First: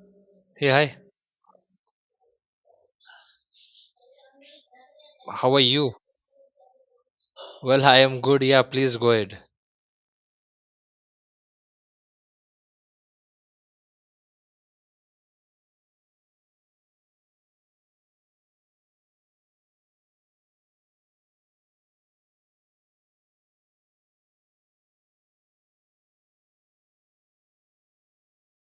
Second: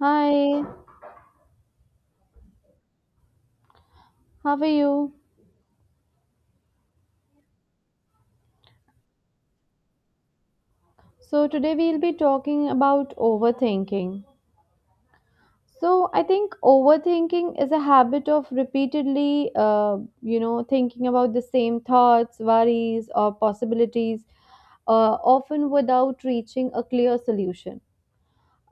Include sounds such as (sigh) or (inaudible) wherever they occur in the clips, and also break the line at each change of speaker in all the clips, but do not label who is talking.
Hi,
Hey, hi.
how are you?
How are you? Well, I am good. Yeah, please go ahead.
So, today we'll be talking about overthinking. So, I think overthinking is a habit of repeatedly, thinking about the same thoughts, worries, or possibilities, often without reaching a clear solution.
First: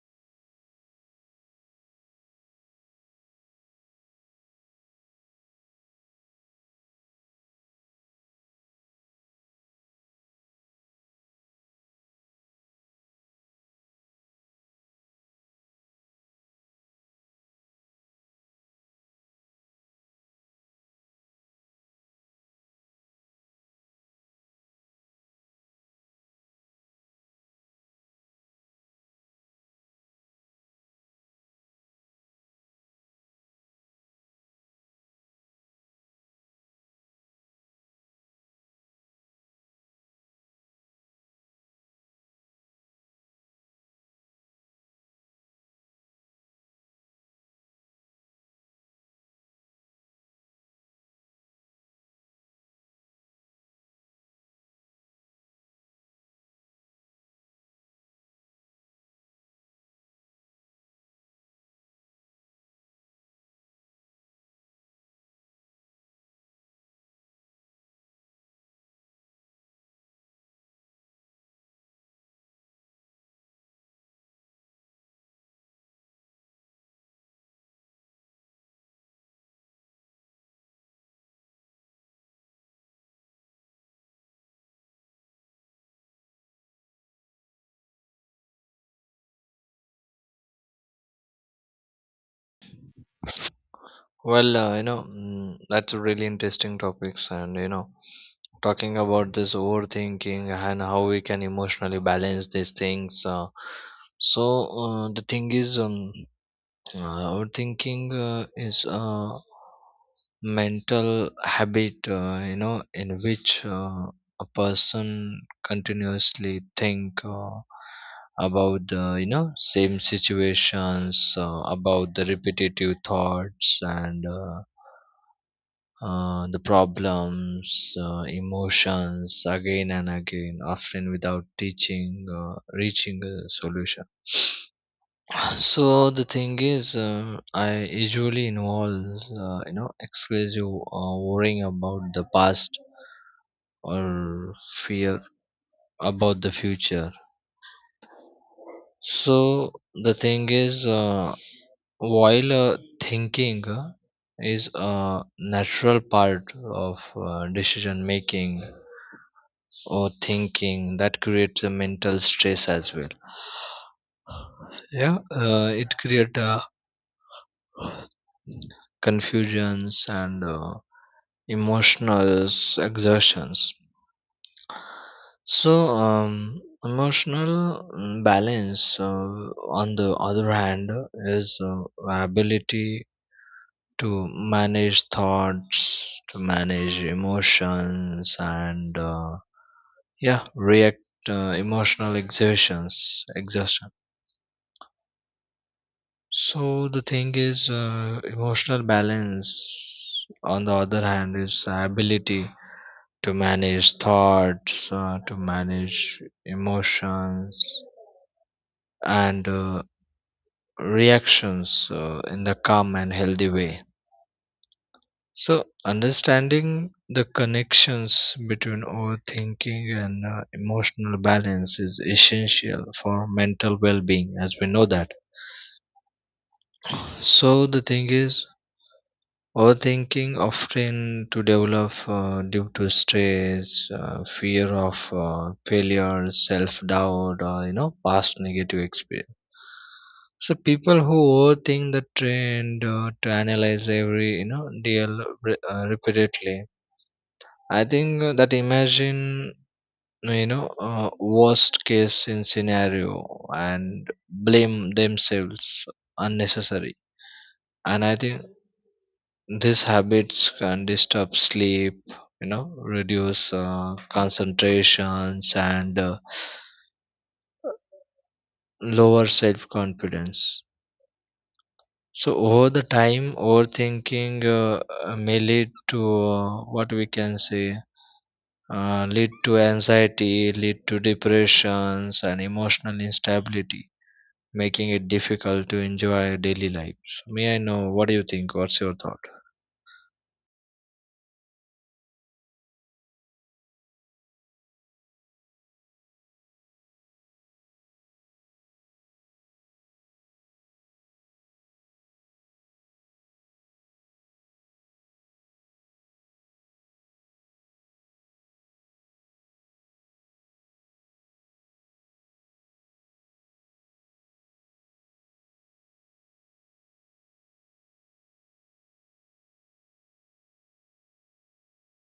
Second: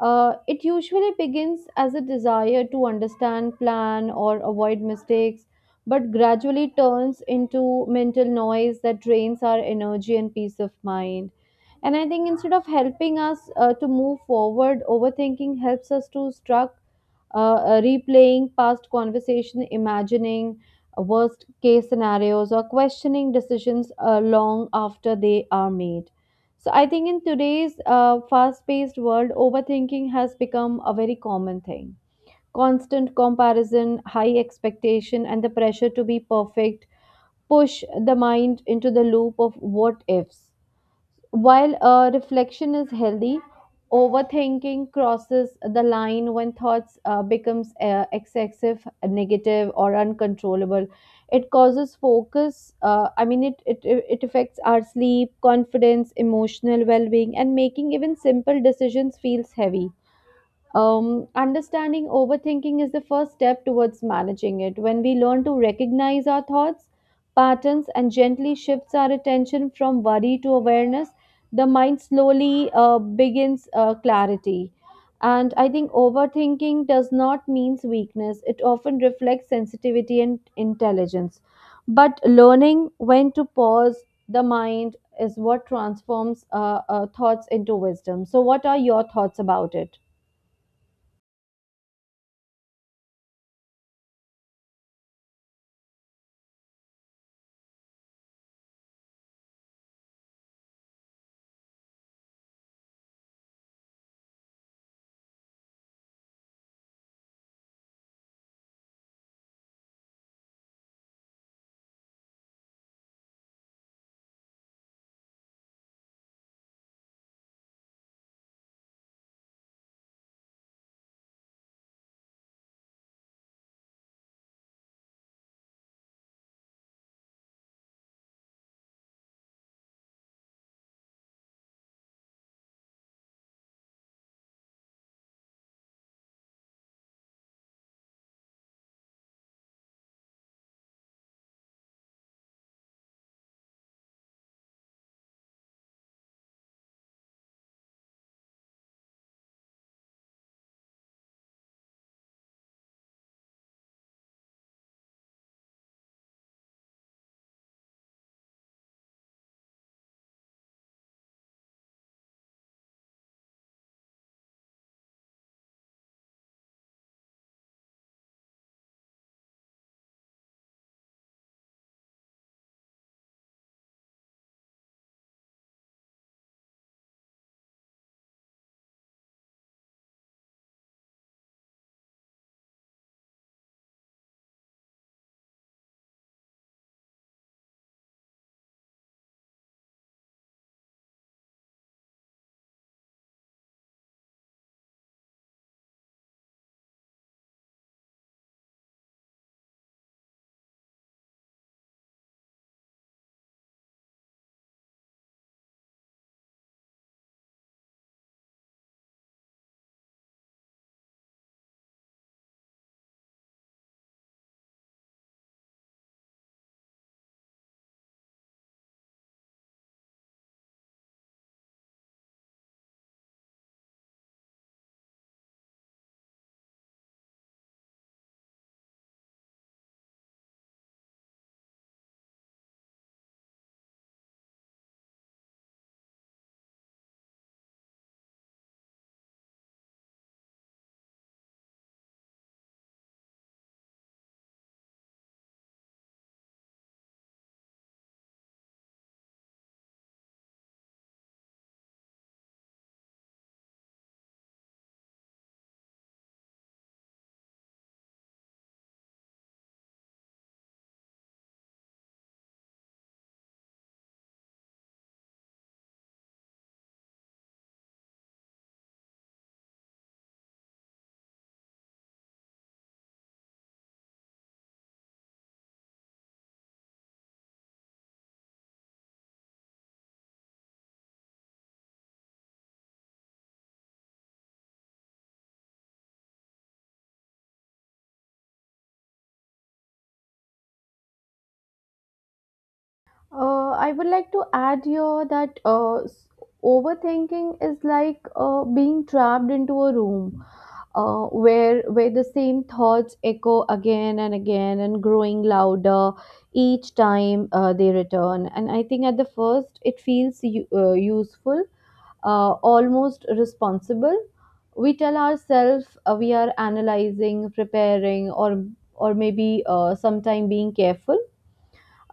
It usually begins as a desire to understand, plan, or avoid mistakes, but gradually turns into mental noise that drains our energy and peace of mind. And I think instead of helping us to move forward, overthinking helps us to struck, replaying past conversation, imagining worst case scenarios or questioning decisions long after they are made. So I think in today's fast paced world, overthinking has become a very common thing. Constant comparison, high expectation, and the pressure to be perfect push the mind into the loop of what ifs. While reflection is healthy, overthinking crosses the line when thoughts becomes excessive, negative, or uncontrollable. It causes focus. I mean, it affects our sleep, confidence, emotional well-being, and making even simple decisions feels heavy. Understanding overthinking is the first step towards managing it. When we learn to recognize our thoughts, patterns, and gently shifts our attention from worry to awareness, the mind slowly begins clarity. And I think overthinking does not mean weakness. It often reflects sensitivity and intelligence. But learning when to pause the mind is what transforms thoughts into wisdom. So, what are your thoughts about it?
Well, that's a really interesting topics, and talking about this overthinking and how we can emotionally balance these things. So the thing is, overthinking is a mental habit, in which a person continuously think about the, same situations, about the repetitive thoughts and the problems, emotions again and again, often without teaching, reaching a solution. So the thing is, I usually involve, exclusive worrying about the past or fear about the future. So the thing is, while thinking is a natural part of decision making, or thinking that creates a mental stress as well. Yeah, it creates a confusions and emotional exertions. So emotional balance, on the other hand, is ability to manage thoughts, to manage emotions, and yeah, react emotional exertion. So the thing is, emotional balance, on the other hand, is ability to manage thoughts, to manage emotions and reactions in the calm and healthy way. So, understanding the connections between overthinking and emotional balance is essential for mental well being, as we know that. So, the thing is, overthinking often to develop due to stress, fear of failure, self-doubt, or past negative experience. So people who overthink the trend to analyze every deal repeatedly. I think that imagine worst case in scenario and blame themselves unnecessary. And I think these habits can disturb sleep, reduce concentrations and lower self confidence. So over the time, overthinking may lead to what we can say lead to anxiety, lead to depressions and emotional instability, making it difficult to enjoy daily life. So may I know what do you think? What's your thought?
I would like to add here that overthinking is like being trapped into a room where the same thoughts echo again and again and growing louder each time they return. And I think at the first it feels useful, almost responsible. We tell ourselves we are analyzing, preparing, or maybe sometime being careful,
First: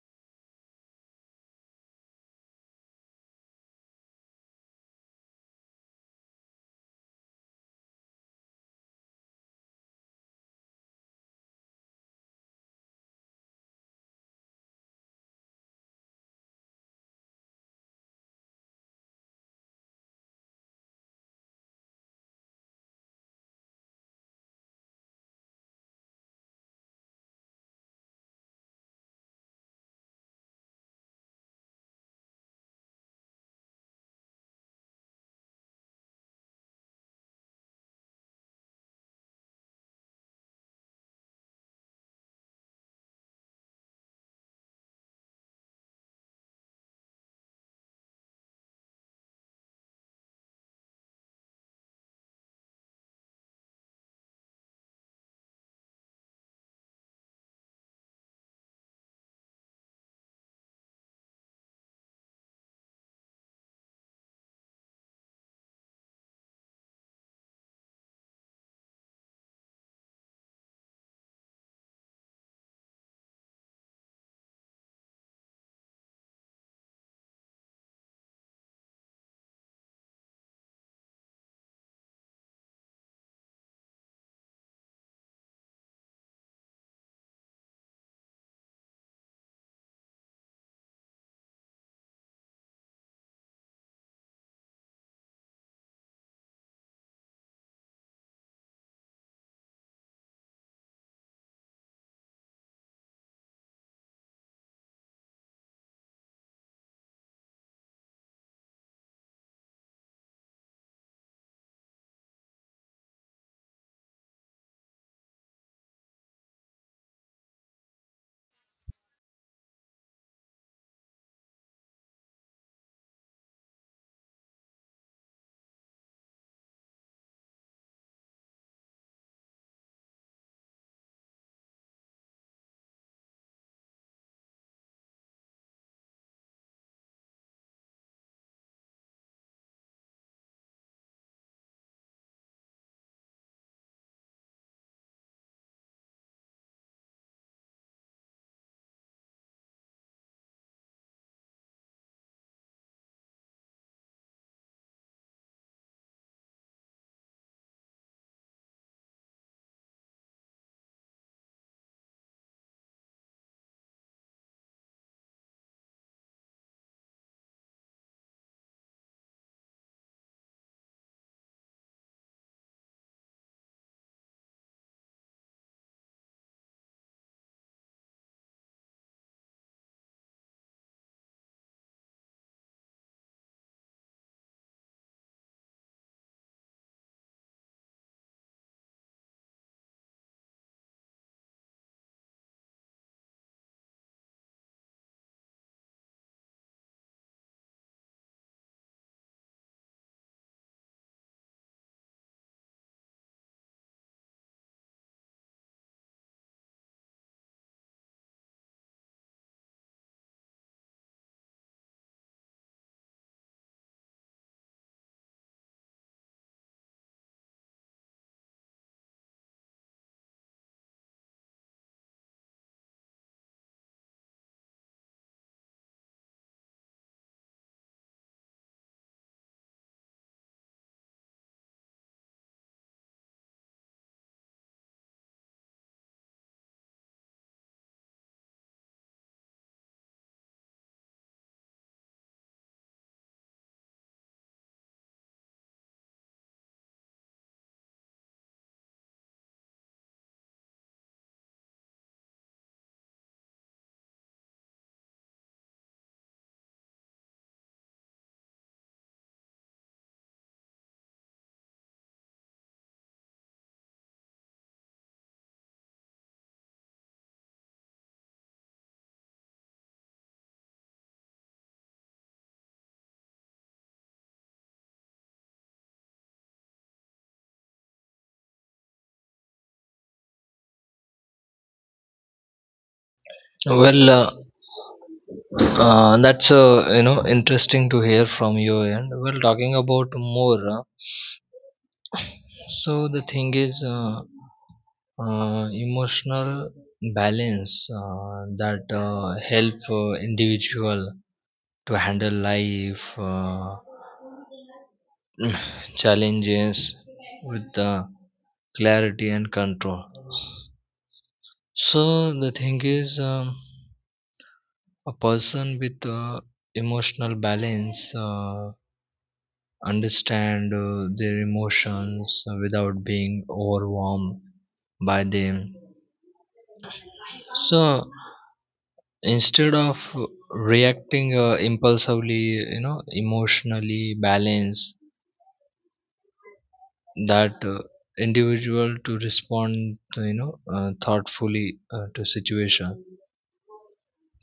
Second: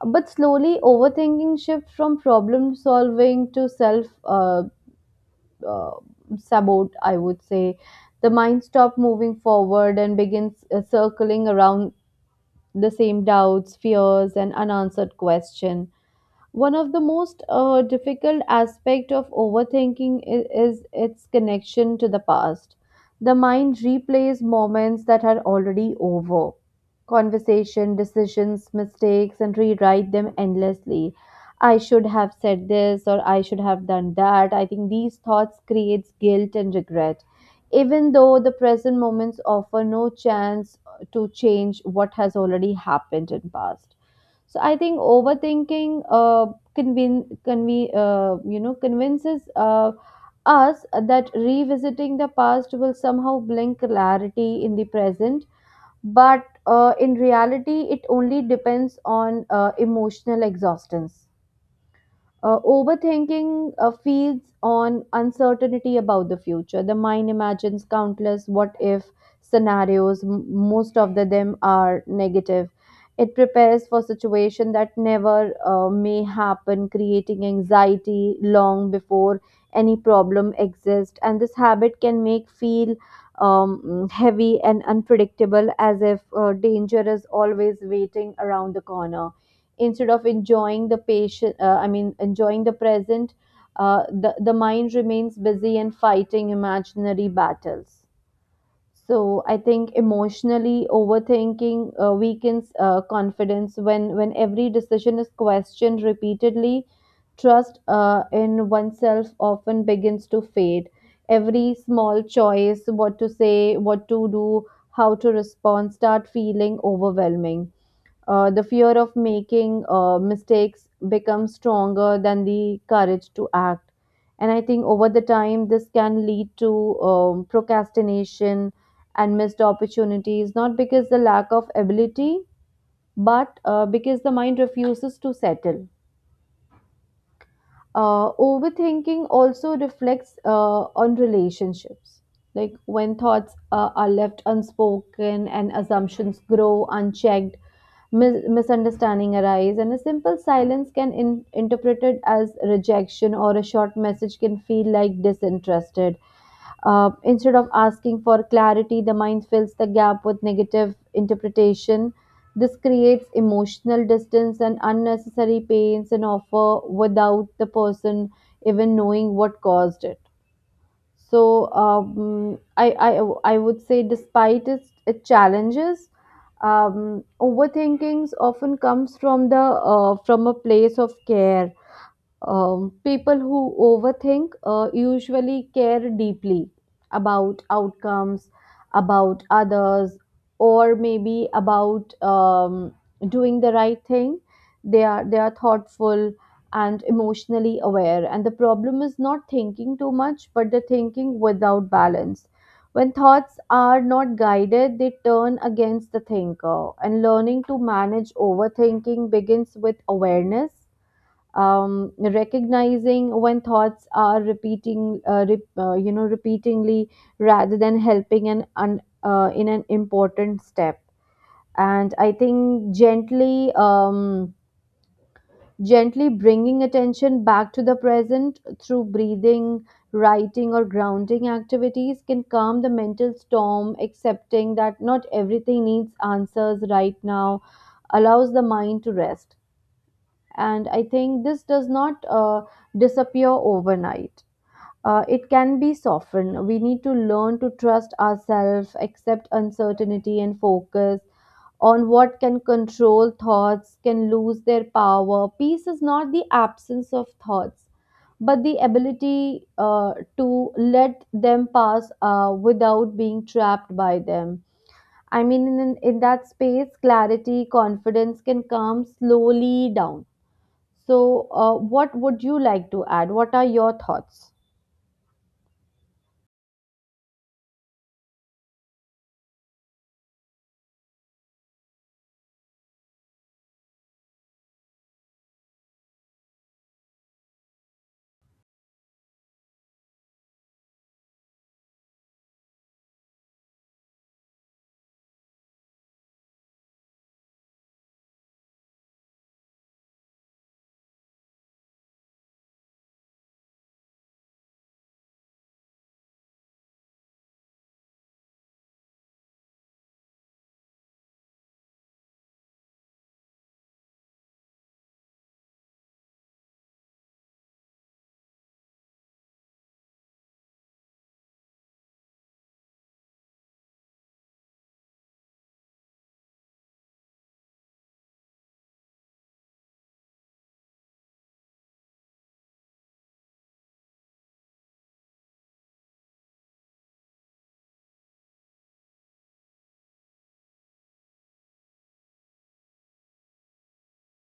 but slowly, overthinking shifts from problem solving to self, uh, sabote, I would say. The mind stops moving forward and begins circling around the same doubts, fears, and unanswered question. One of the most difficult aspect of overthinking is its connection to the past. The mind replays moments that are already over. Conversation, decisions, mistakes, and rewrite them endlessly. I should have said this or I should have done that. I think these thoughts creates guilt and regret. Even though the present moments offer no chance to change what has already happened in past. So I think overthinking convinces us that revisiting the past will somehow bring clarity in the present, but in reality, it only depends on emotional exhaustion. Overthinking feeds on uncertainty about the future. The mind imagines countless what if scenarios, most of them are negative. It prepares for situation that never may happen, creating anxiety long before any problem exists. And this habit can make feel heavy and unpredictable, as if danger is always waiting around the corner, instead of enjoying the patient, I mean enjoying the present. The mind remains busy and fighting imaginary battles. So I think emotionally overthinking weakens confidence. When every decision is questioned repeatedly, trust in oneself often begins to fade. Every small choice, what to say, what to do, how to respond, start feeling overwhelming. The fear of making mistakes becomes stronger than the courage to act. And I think over the time, this can lead to procrastination and missed opportunities, not because the lack of ability, but because the mind refuses to settle. Overthinking also reflects on relationships. Like when thoughts are left unspoken and assumptions grow unchecked, misunderstanding arise, and a simple silence can interpreted as rejection, or a short message can feel like disinterested. Instead of asking for clarity, the mind fills the gap with negative interpretation. This creates emotional distance and unnecessary pains and offer without the person even knowing what caused it. So I would say, despite its challenges, overthinkings often comes from the from a place of care. People who overthink usually care deeply about outcomes, about others, or maybe about doing the right thing. They are thoughtful and emotionally aware. And the problem is not thinking too much, but the thinking without balance. When thoughts are not guided, they turn against the thinker. And learning to manage overthinking begins with awareness, recognizing when thoughts are repeating repeatingly rather than helping, an in an important step. And I think gently bringing attention back to the present through breathing, writing, or grounding activities can calm the mental storm. Accepting that not everything needs answers right now allows the mind to rest. And I think this does not disappear overnight. It can be softened. We need to learn to trust ourselves, accept uncertainty, and focus on what can control. Thoughts can lose their power. Peace is not the absence of thoughts, but the ability to let them pass without being trapped by them. I mean, in that space, clarity, confidence can come slowly down. So, what would you like to add? What are your thoughts?
Well, that's interesting to hear from your end. Well, talking about more, so the thing is, emotional balance that help individual to handle life (sighs) (clears throat) challenges with clarity and control. So the thing is. A person with emotional balance understand their emotions without being overwhelmed by them. So instead of reacting impulsively, emotionally balance that individual to respond, to, thoughtfully to situation.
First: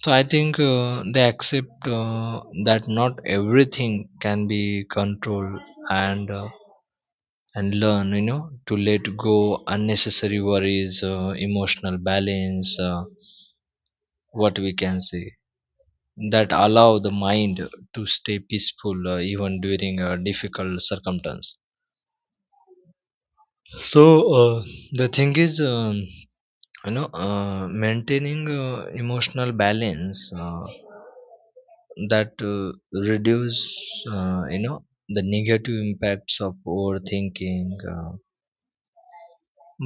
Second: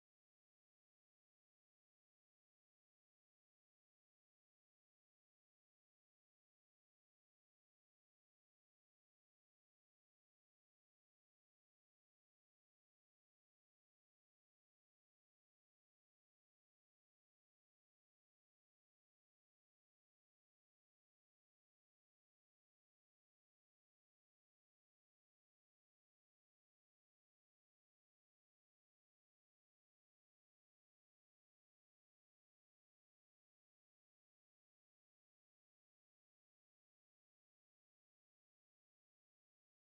So I think they accept that not everything can be controlled, and uh, and learn to let go unnecessary worries. Emotional balance, what we can say, that allow the mind to stay peaceful even during a difficult circumstance. So uh, the thing is, maintaining emotional balance that reduce uh, you know the negative impacts of overthinking. uh,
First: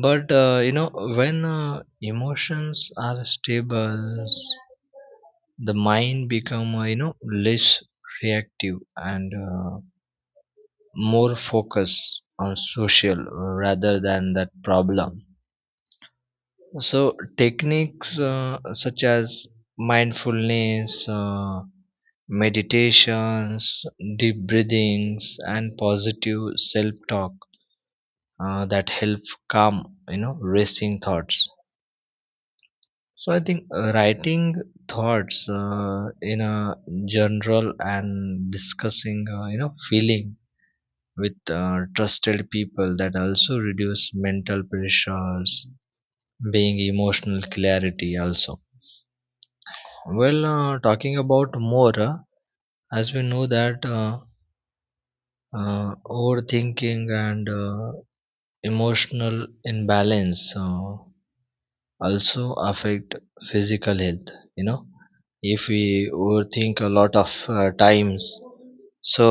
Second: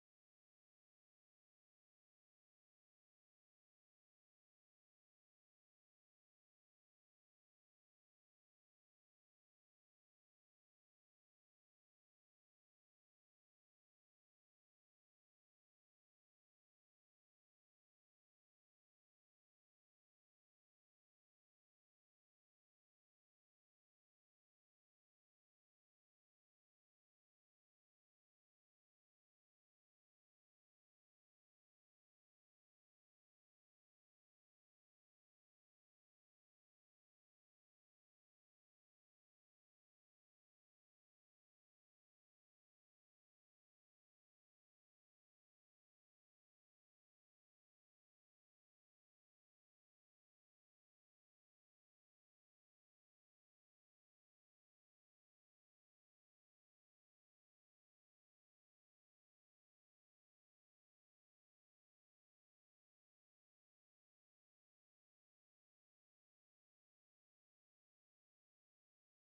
But when emotions are stable, the mind become less reactive and more focused on social rather than that problem. So techniques such as mindfulness, meditations, deep breathings, and positive self-talk that help calm racing thoughts. So I think writing thoughts in a general and discussing, feeling with trusted people that also reduce mental pressures, being emotional clarity also. Well, talking about more, as we know that overthinking and emotional imbalance. Also affect physical health, you know if we overthink a lot of times, so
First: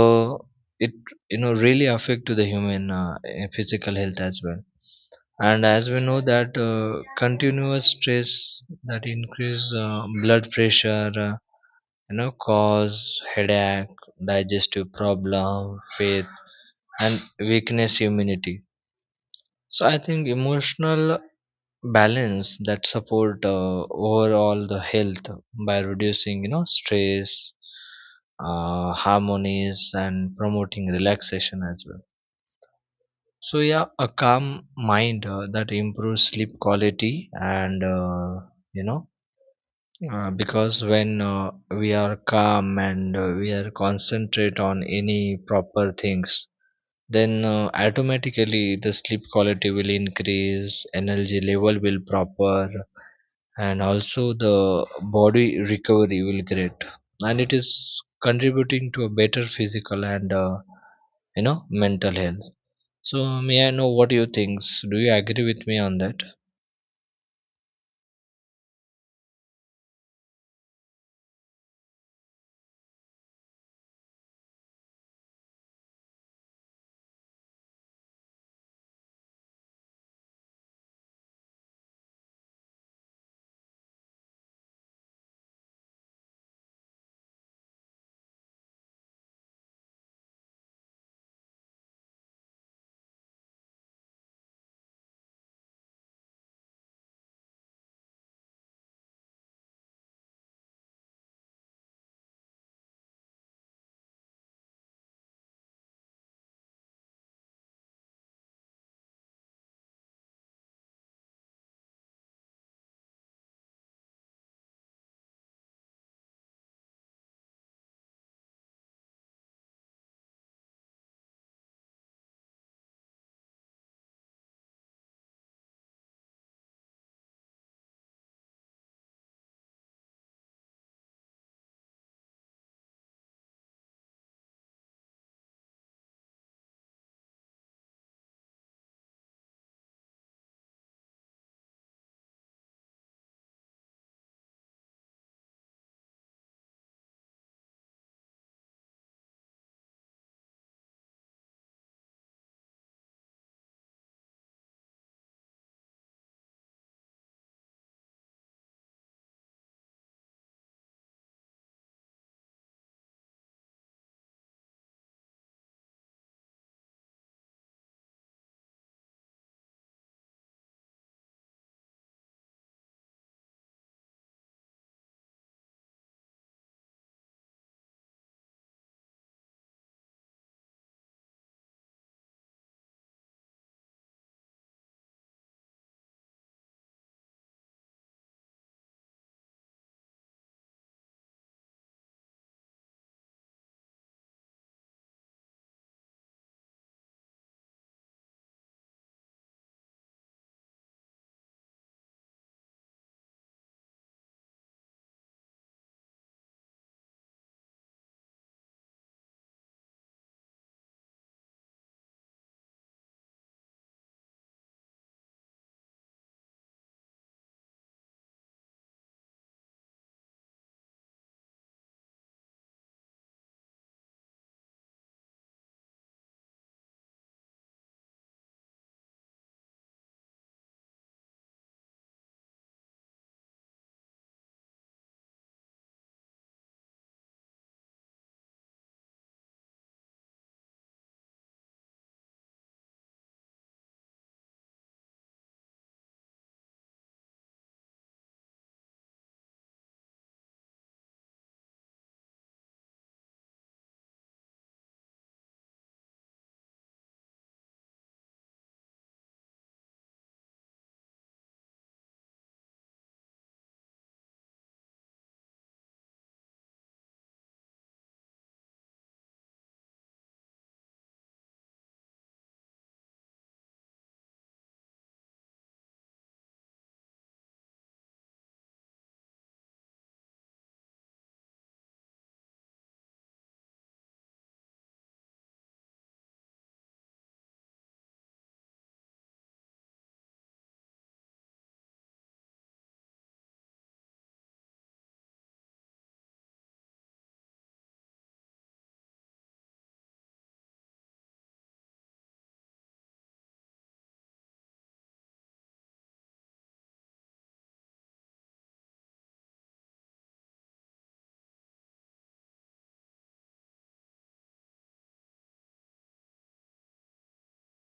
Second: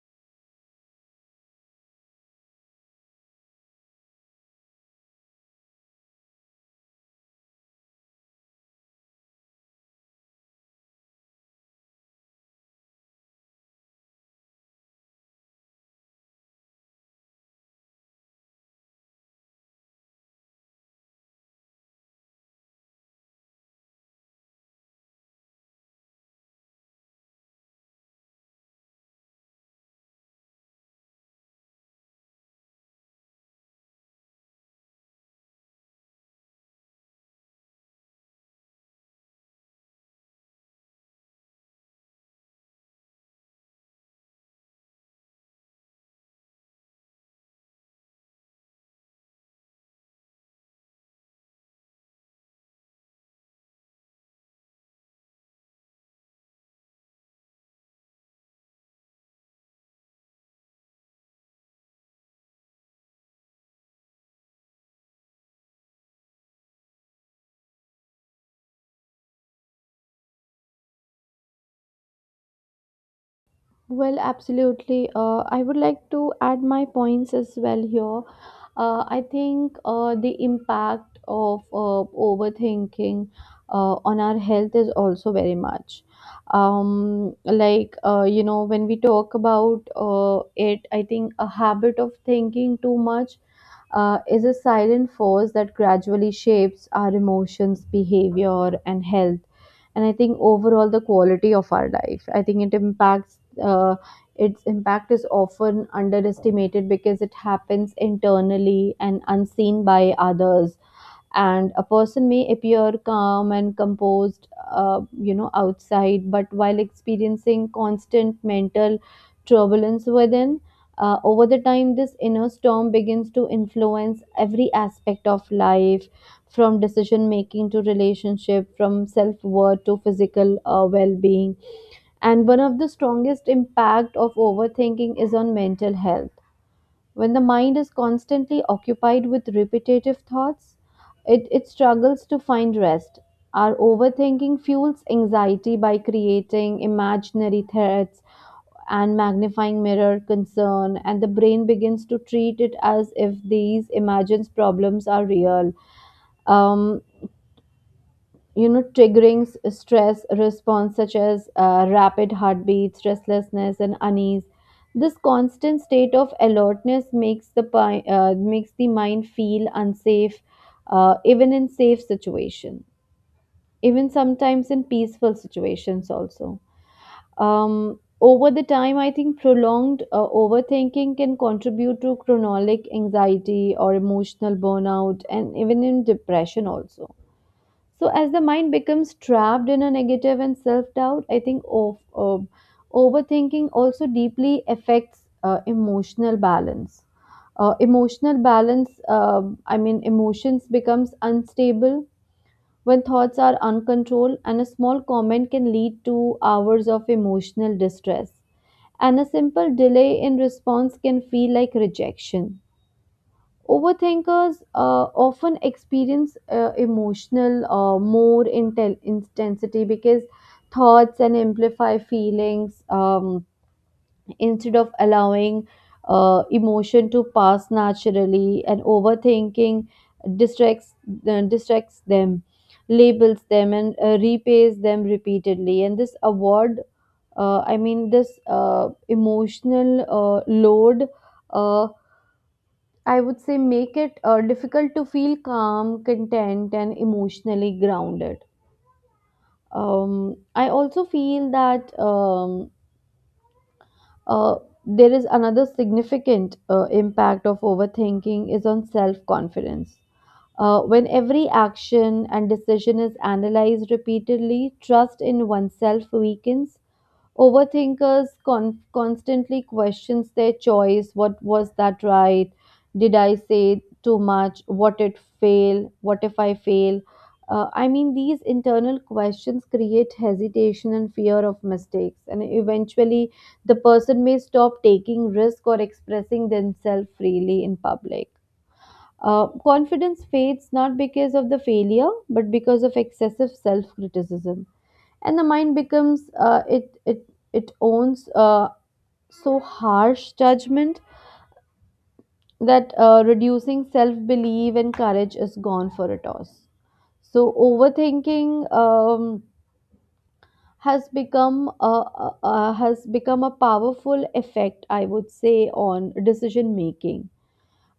it really affect to the human physical health as well. And as we know that continuous stress that increase blood pressure, cause headache, digestive problem faith, and weakness immunity. So I think emotional balance that support overall the health by reducing stress harmonies and promoting relaxation as well. So yeah, a calm mind that improves sleep quality, and you know because when we are calm and we are concentrate on any proper things, then automatically the sleep quality will increase, energy level will proper, and also the body recovery will great. And it is contributing to a better physical and mental health. So may I know what you think? Do you agree with me on that?
Well, absolutely. I would like to add my points as well here. I think the impact of overthinking on our health is also very much. Like, when we talk about it, I think a habit of thinking too much is a silent force that gradually shapes our emotions, behavior, and health. And I think overall the quality of our life. I think it impacts. Its impact is often underestimated because it happens internally and unseen by others, and a person may appear calm and composed outside but while experiencing constant mental turbulence within. Over the time, this inner storm begins to influence every aspect of life, from decision making to relationship, from self-worth to physical well-being. And one of the strongest impact of overthinking is on mental health. When the mind is constantly occupied with repetitive thoughts, it struggles to find rest. Our overthinking fuels anxiety by creating imaginary threats and magnifying mirror concern, and the brain begins to treat it as if these imagined problems are real. Um, triggering stress response such as rapid heartbeats, restlessness, and unease. This constant state of alertness makes the makes the mind feel unsafe, even in safe situations, even sometimes in peaceful situations also. um, over the time I think prolonged overthinking can contribute to chronic anxiety or emotional burnout, and even in depression also. So as the mind becomes trapped in a negative and self-doubt, I think of overthinking also deeply affects emotional balance. Emotional balance, I mean, emotions becomes unstable when thoughts are uncontrolled, and a small comment can lead to hours of emotional distress. And a simple delay in response can feel like rejection. Overthinkers often experience emotional more intensity because thoughts and amplify feelings. Instead of allowing emotion to pass naturally. And overthinking distracts distracts them, labels them, and repays them repeatedly. And this award, I mean, this emotional load. Uh, I would say make it difficult to feel calm, content, and emotionally grounded. I also feel that uh, there is another significant impact of overthinking is on self-confidence. When every action and decision is analyzed repeatedly, trust in oneself weakens. Overthinkers constantly questions their choice. What was that right? Did I say too much? What it fail? What if I fail? I mean, these internal questions create hesitation and fear of mistakes, and eventually, the person may stop taking risk or expressing themselves freely in public. Confidence fades not because of the failure, but because of excessive self criticism. And the mind becomes it owns so harsh judgment that reducing self belief and courage is gone for a toss. So overthinking um, has become a has become a powerful effect, I would say, on decision making.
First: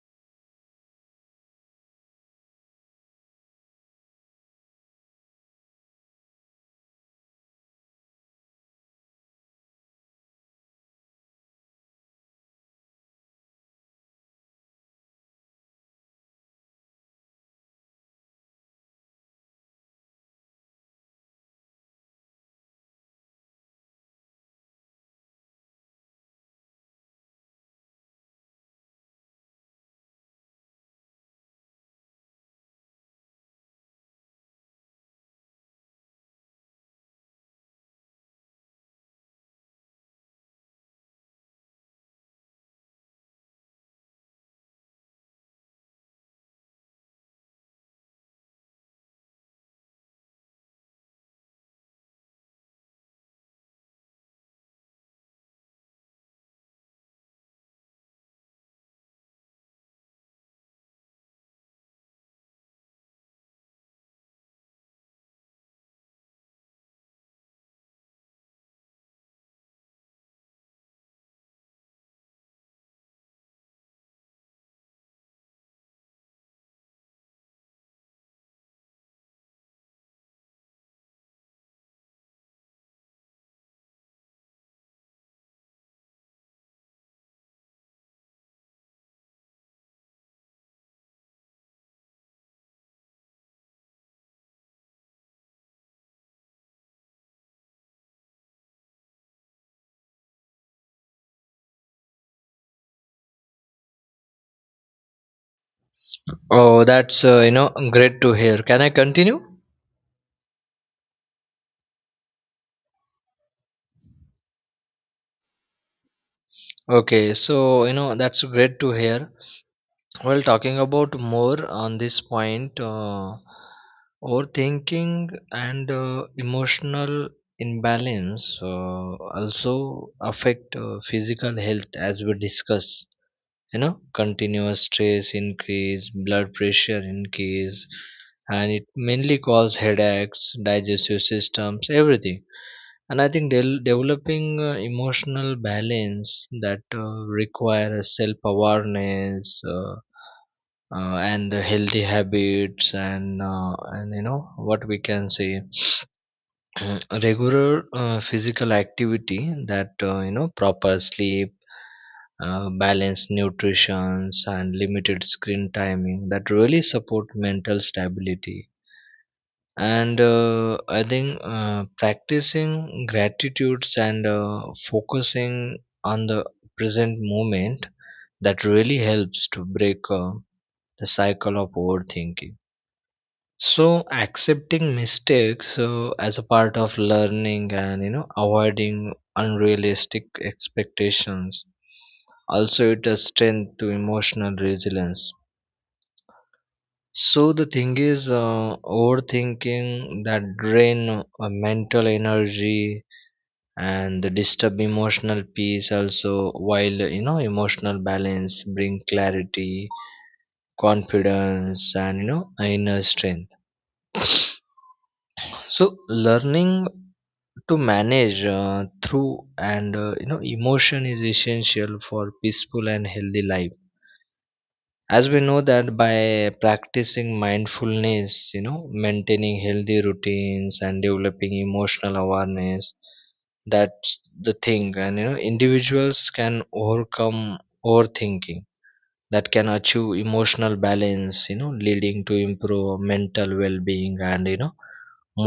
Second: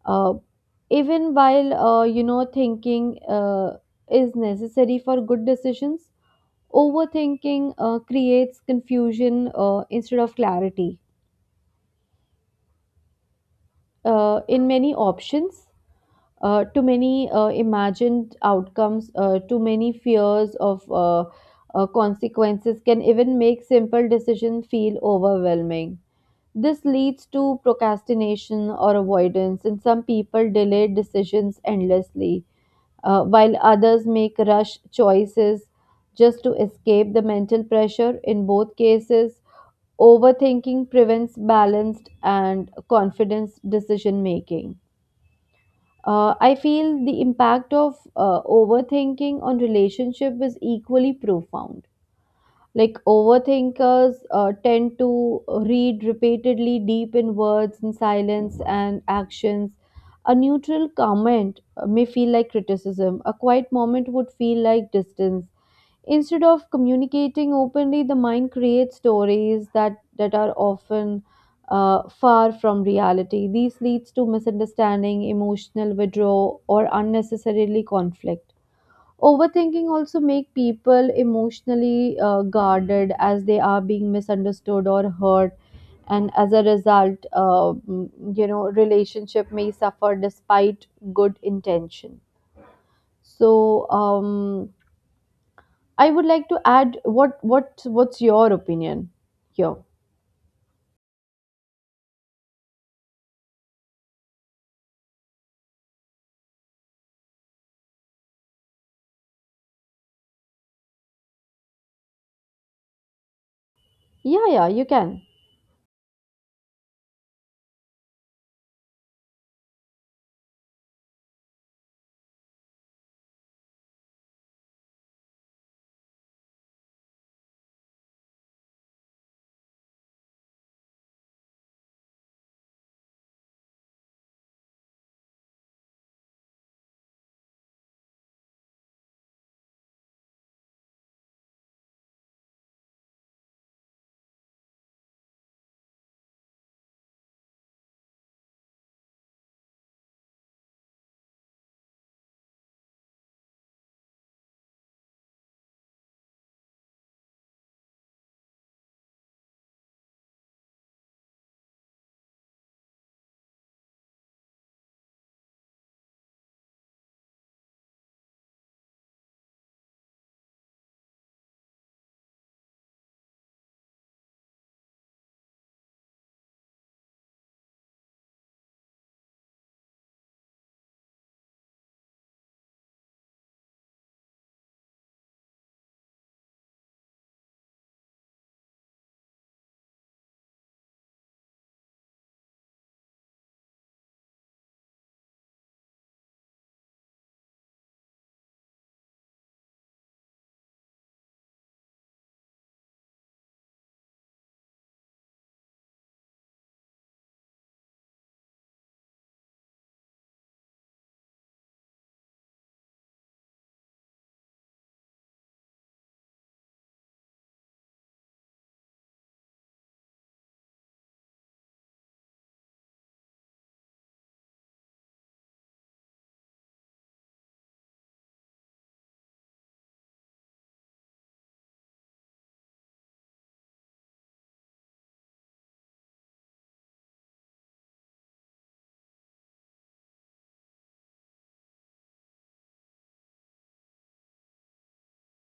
uh, even while thinking uh, is necessary for good decisions. Overthinking creates confusion instead of clarity. In many options, too many imagined outcomes, too many fears of consequences can even make simple decisions feel overwhelming. This leads to procrastination or avoidance, and some people delay decisions endlessly, while others make rush choices just to escape the mental pressure. In both cases, overthinking prevents balanced and confidence decision making. I feel the impact of overthinking on relationship is equally profound. Like overthinkers tend to read repeatedly deep in words and silence and actions. A neutral comment may feel like criticism. A quiet moment would feel like distance. Instead of communicating openly, the mind creates stories that are often far from reality. This leads to misunderstanding, emotional withdrawal, or unnecessarily conflict. Overthinking also make people emotionally guarded as they are being misunderstood or hurt, and as a result, you know relationship may suffer despite good intention. so um I would like to add, what's your opinion here?
Oh, that's great to hear. Can I continue?
Yeah, yeah, you can.
Okay, so that's great to hear. Well, talking about more on this point, overthinking and emotional imbalance also affect physical health, as we discussed. you know Continuous stress increase blood pressure increase, and it mainly cause headaches, digestive systems, everything. And I think developing emotional balance that require self awareness, and the healthy habits, and what we can say, regular physical activity, that proper sleep, balanced nutrition, and limited screen timing that really support mental stability. And I think practicing gratitudes and focusing on the present moment that really helps to break the cycle of overthinking. So accepting mistakes as a part of learning and avoiding unrealistic expectations also it is strength to emotional resilience. So the thing is, overthinking that drain mental energy and the disturb emotional peace also, while emotional balance bring clarity, confidence, and inner strength. So learning to manage through and emotion is essential for peaceful and healthy life. As we know that, by practicing mindfulness, maintaining healthy routines and developing emotional awareness, that's the thing, and individuals can overcome overthinking, that can achieve emotional balance, leading to improve mental well-being and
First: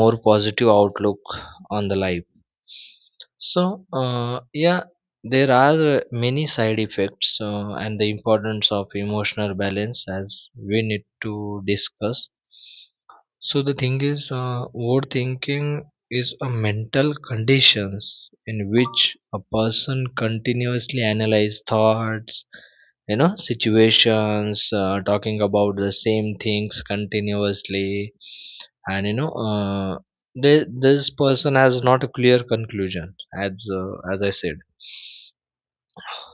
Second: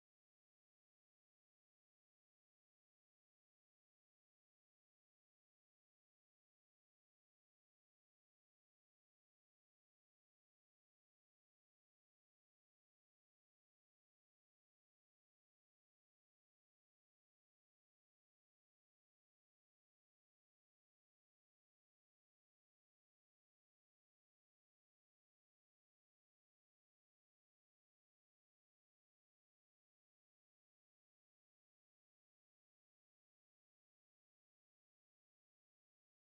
more positive outlook on the life. So uh, yeah, there are many side effects and the importance of emotional balance as we need to discuss. So the thing is, overthinking is a mental conditions in which a person continuously analyze thoughts, situations, talking about the same things continuously, and this person has not a clear conclusion, as as I said.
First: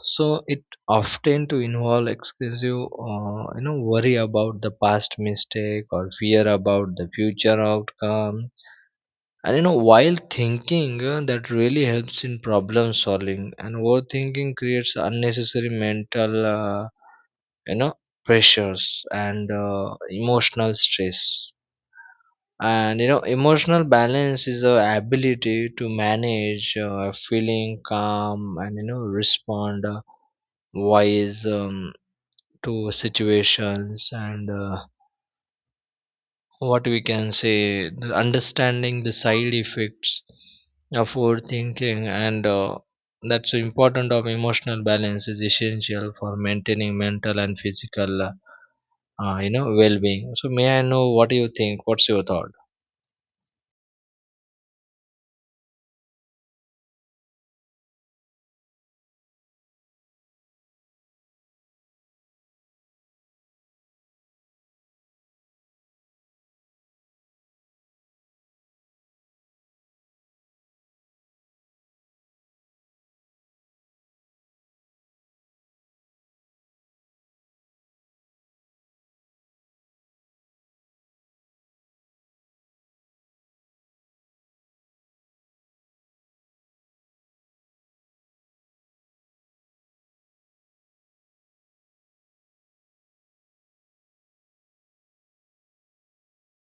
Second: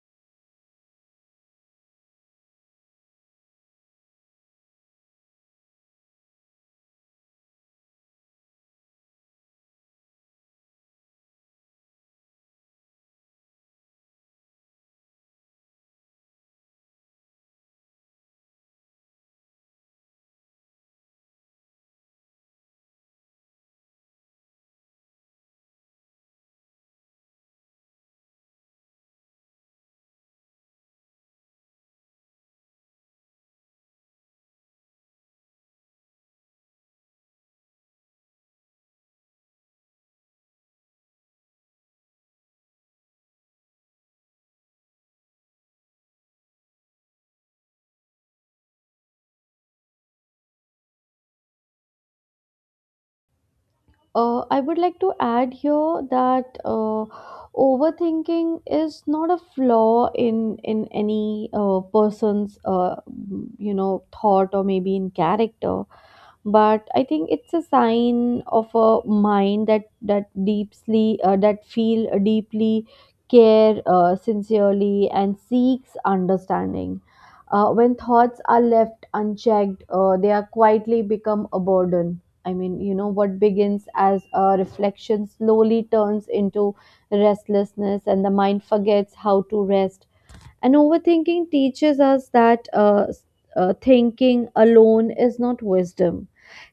So it often to involve excessive, worry about the past mistake or fear about the future outcome. And while thinking that really helps in problem solving, and overthinking creates unnecessary mental, you know, pressures and emotional stress. And emotional balance is the ability to manage feeling calm and respond wise. To situations and what we can say, the understanding the side effects of overthinking and that's important of emotional balance is essential for maintaining mental and physical well-being. So may I know what do you think? What's your thought?
I would like to add here that overthinking is not a flaw in any person's you know thought or maybe in character. But I think it's a sign of a mind that deeply that feel deeply care, sincerely, and seeks understanding. When thoughts are left unchecked, they are quietly become a burden. I mean, you know, what begins as a reflection slowly turns into restlessness, and the mind forgets how to rest. And overthinking teaches us that thinking alone is not wisdom.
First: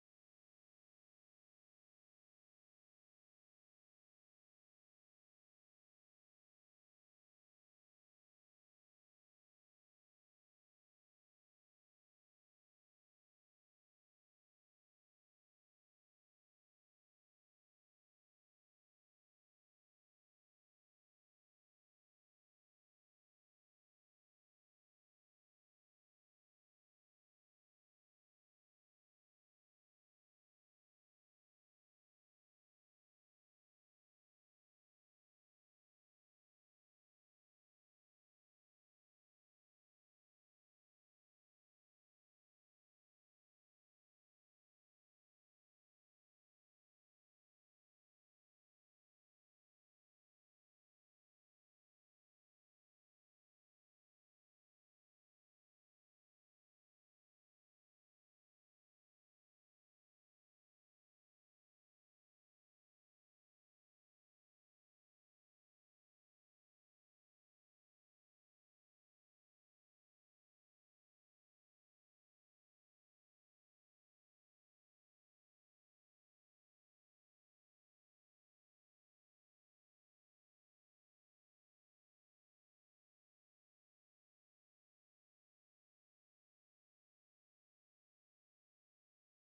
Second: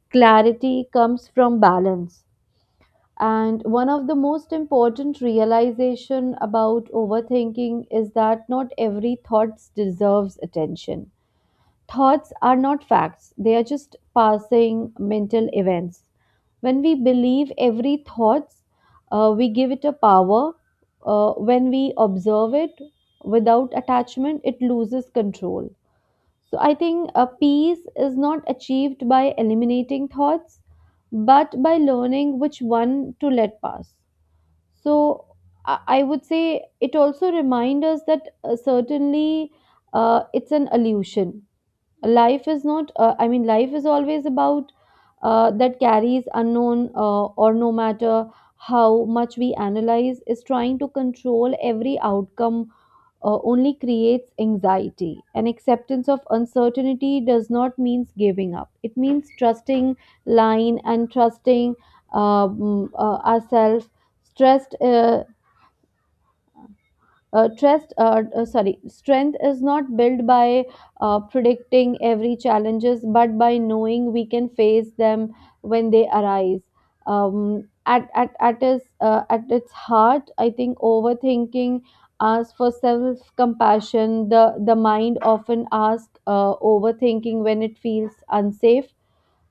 Clarity comes from balance. And one of the most important realization about overthinking is that not every thought deserves attention. Thoughts are not facts, they are just passing mental events. When we believe every thoughts, we give it a power. When we observe it without attachment, it loses control. So I think a peace is not achieved by eliminating thoughts, but by learning which one to let pass. so i I would say it also reminds us that certainly it's an illusion. Life is not life is always about that carries unknown, or no matter how much we analyze is trying to control every outcome, only creates anxiety. And acceptance of uncertainty does not means giving up, it means trusting line and trusting ourselves. Stressed uh, uh, trust uh, uh, sorry strength is not built by predicting every challenges, but by knowing we can face them when they arise. At its heart, I think overthinking asks for self-compassion. The mind often asks overthinking when it feels unsafe,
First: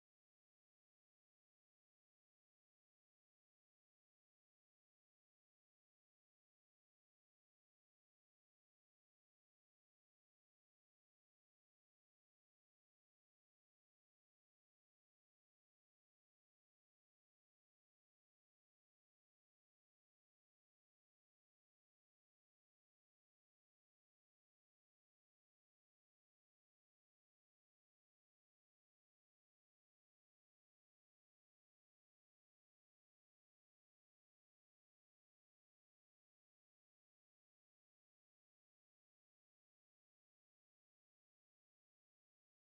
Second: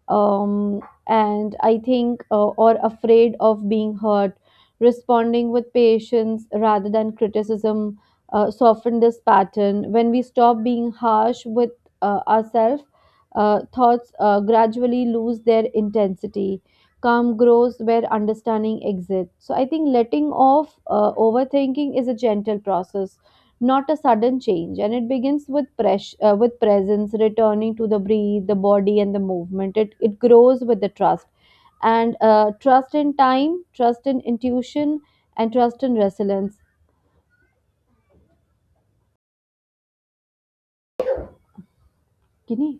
um, and I think or afraid of being hurt. Responding with patience rather than criticism soften this pattern. When we stop being harsh with ourselves, thoughts gradually lose their intensity. Calm grows where understanding exists. So I think letting off overthinking is a gentle process, not a sudden change, and it begins with with presence, returning to the breathe, the body, and the movement. It grows with the trust, and trust in time, trust in intuition, and trust in resilience. Kini,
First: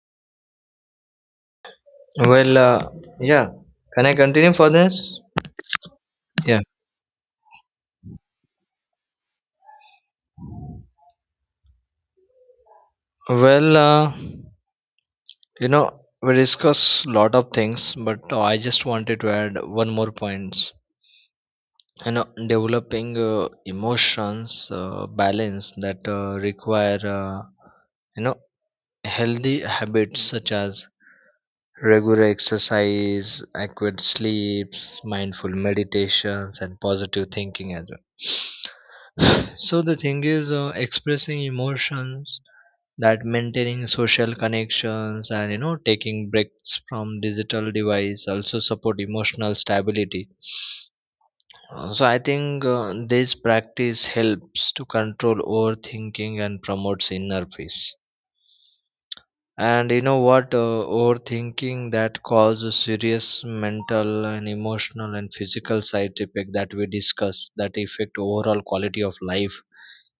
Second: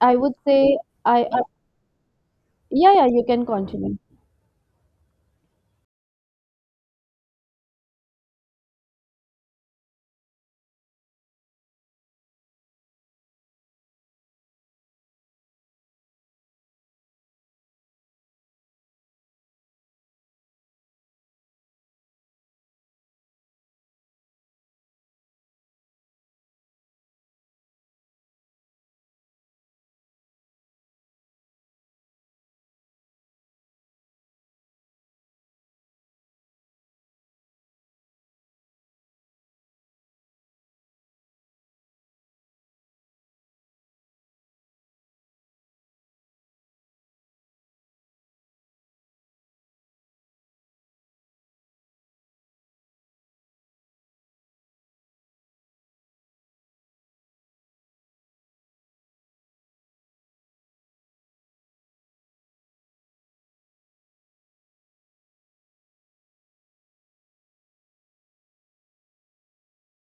I would say I
Well,
yeah, yeah, you
yeah,
can continue.
can I continue for this? Yeah. Well, you know we discuss lot of things, but I just wanted to add one more points. And developing emotions balance that require you know healthy habits such as regular exercise, adequate sleeps, mindful meditations, and positive thinking as well. (sighs) (sniffs) So the thing is, expressing emotions, that maintaining social connections and taking breaks from digital device also support emotional stability. So I think this practice helps to control overthinking and promotes inner peace. And you know what? Overthinking that causes serious mental and emotional and physical side effect that we discussed that affect overall quality of life.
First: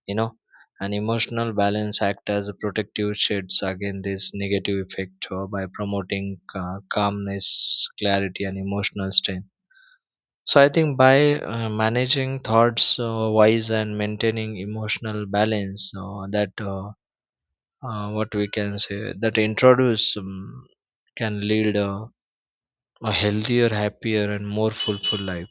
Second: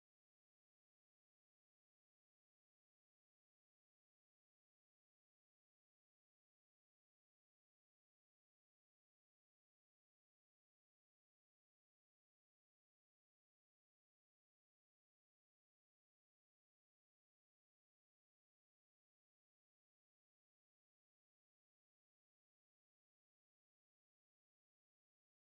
You know, and emotional balance act as a protective shades against this negative effect by promoting calmness, clarity, and emotional strength. So I think by managing thoughts wise and maintaining emotional balance, that what we can say, that introduce, can lead a healthier, happier, and more fulfilled life.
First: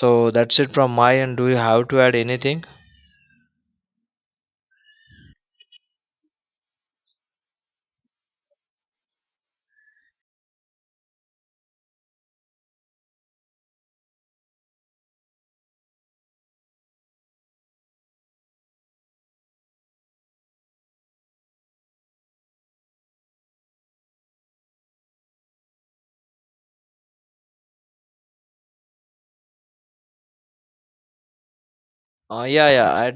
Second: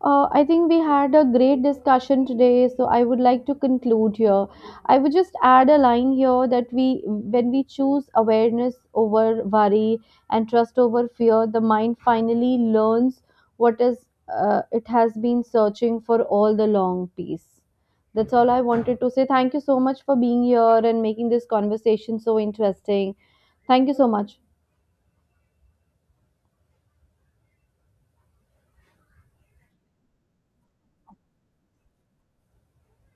I
that's
think
it
we
from
had
my
a
end. Do you
great
have to add
discussion
anything?
today, so I would like to conclude here. I would just add a line here that we, when we choose awareness over worry and trust over fear, the mind finally learns what is it has been searching for all the long piece. That's all I wanted to say. Thank you so much for being here and making this conversation so interesting. Thank you so much.
Yeah, yeah. At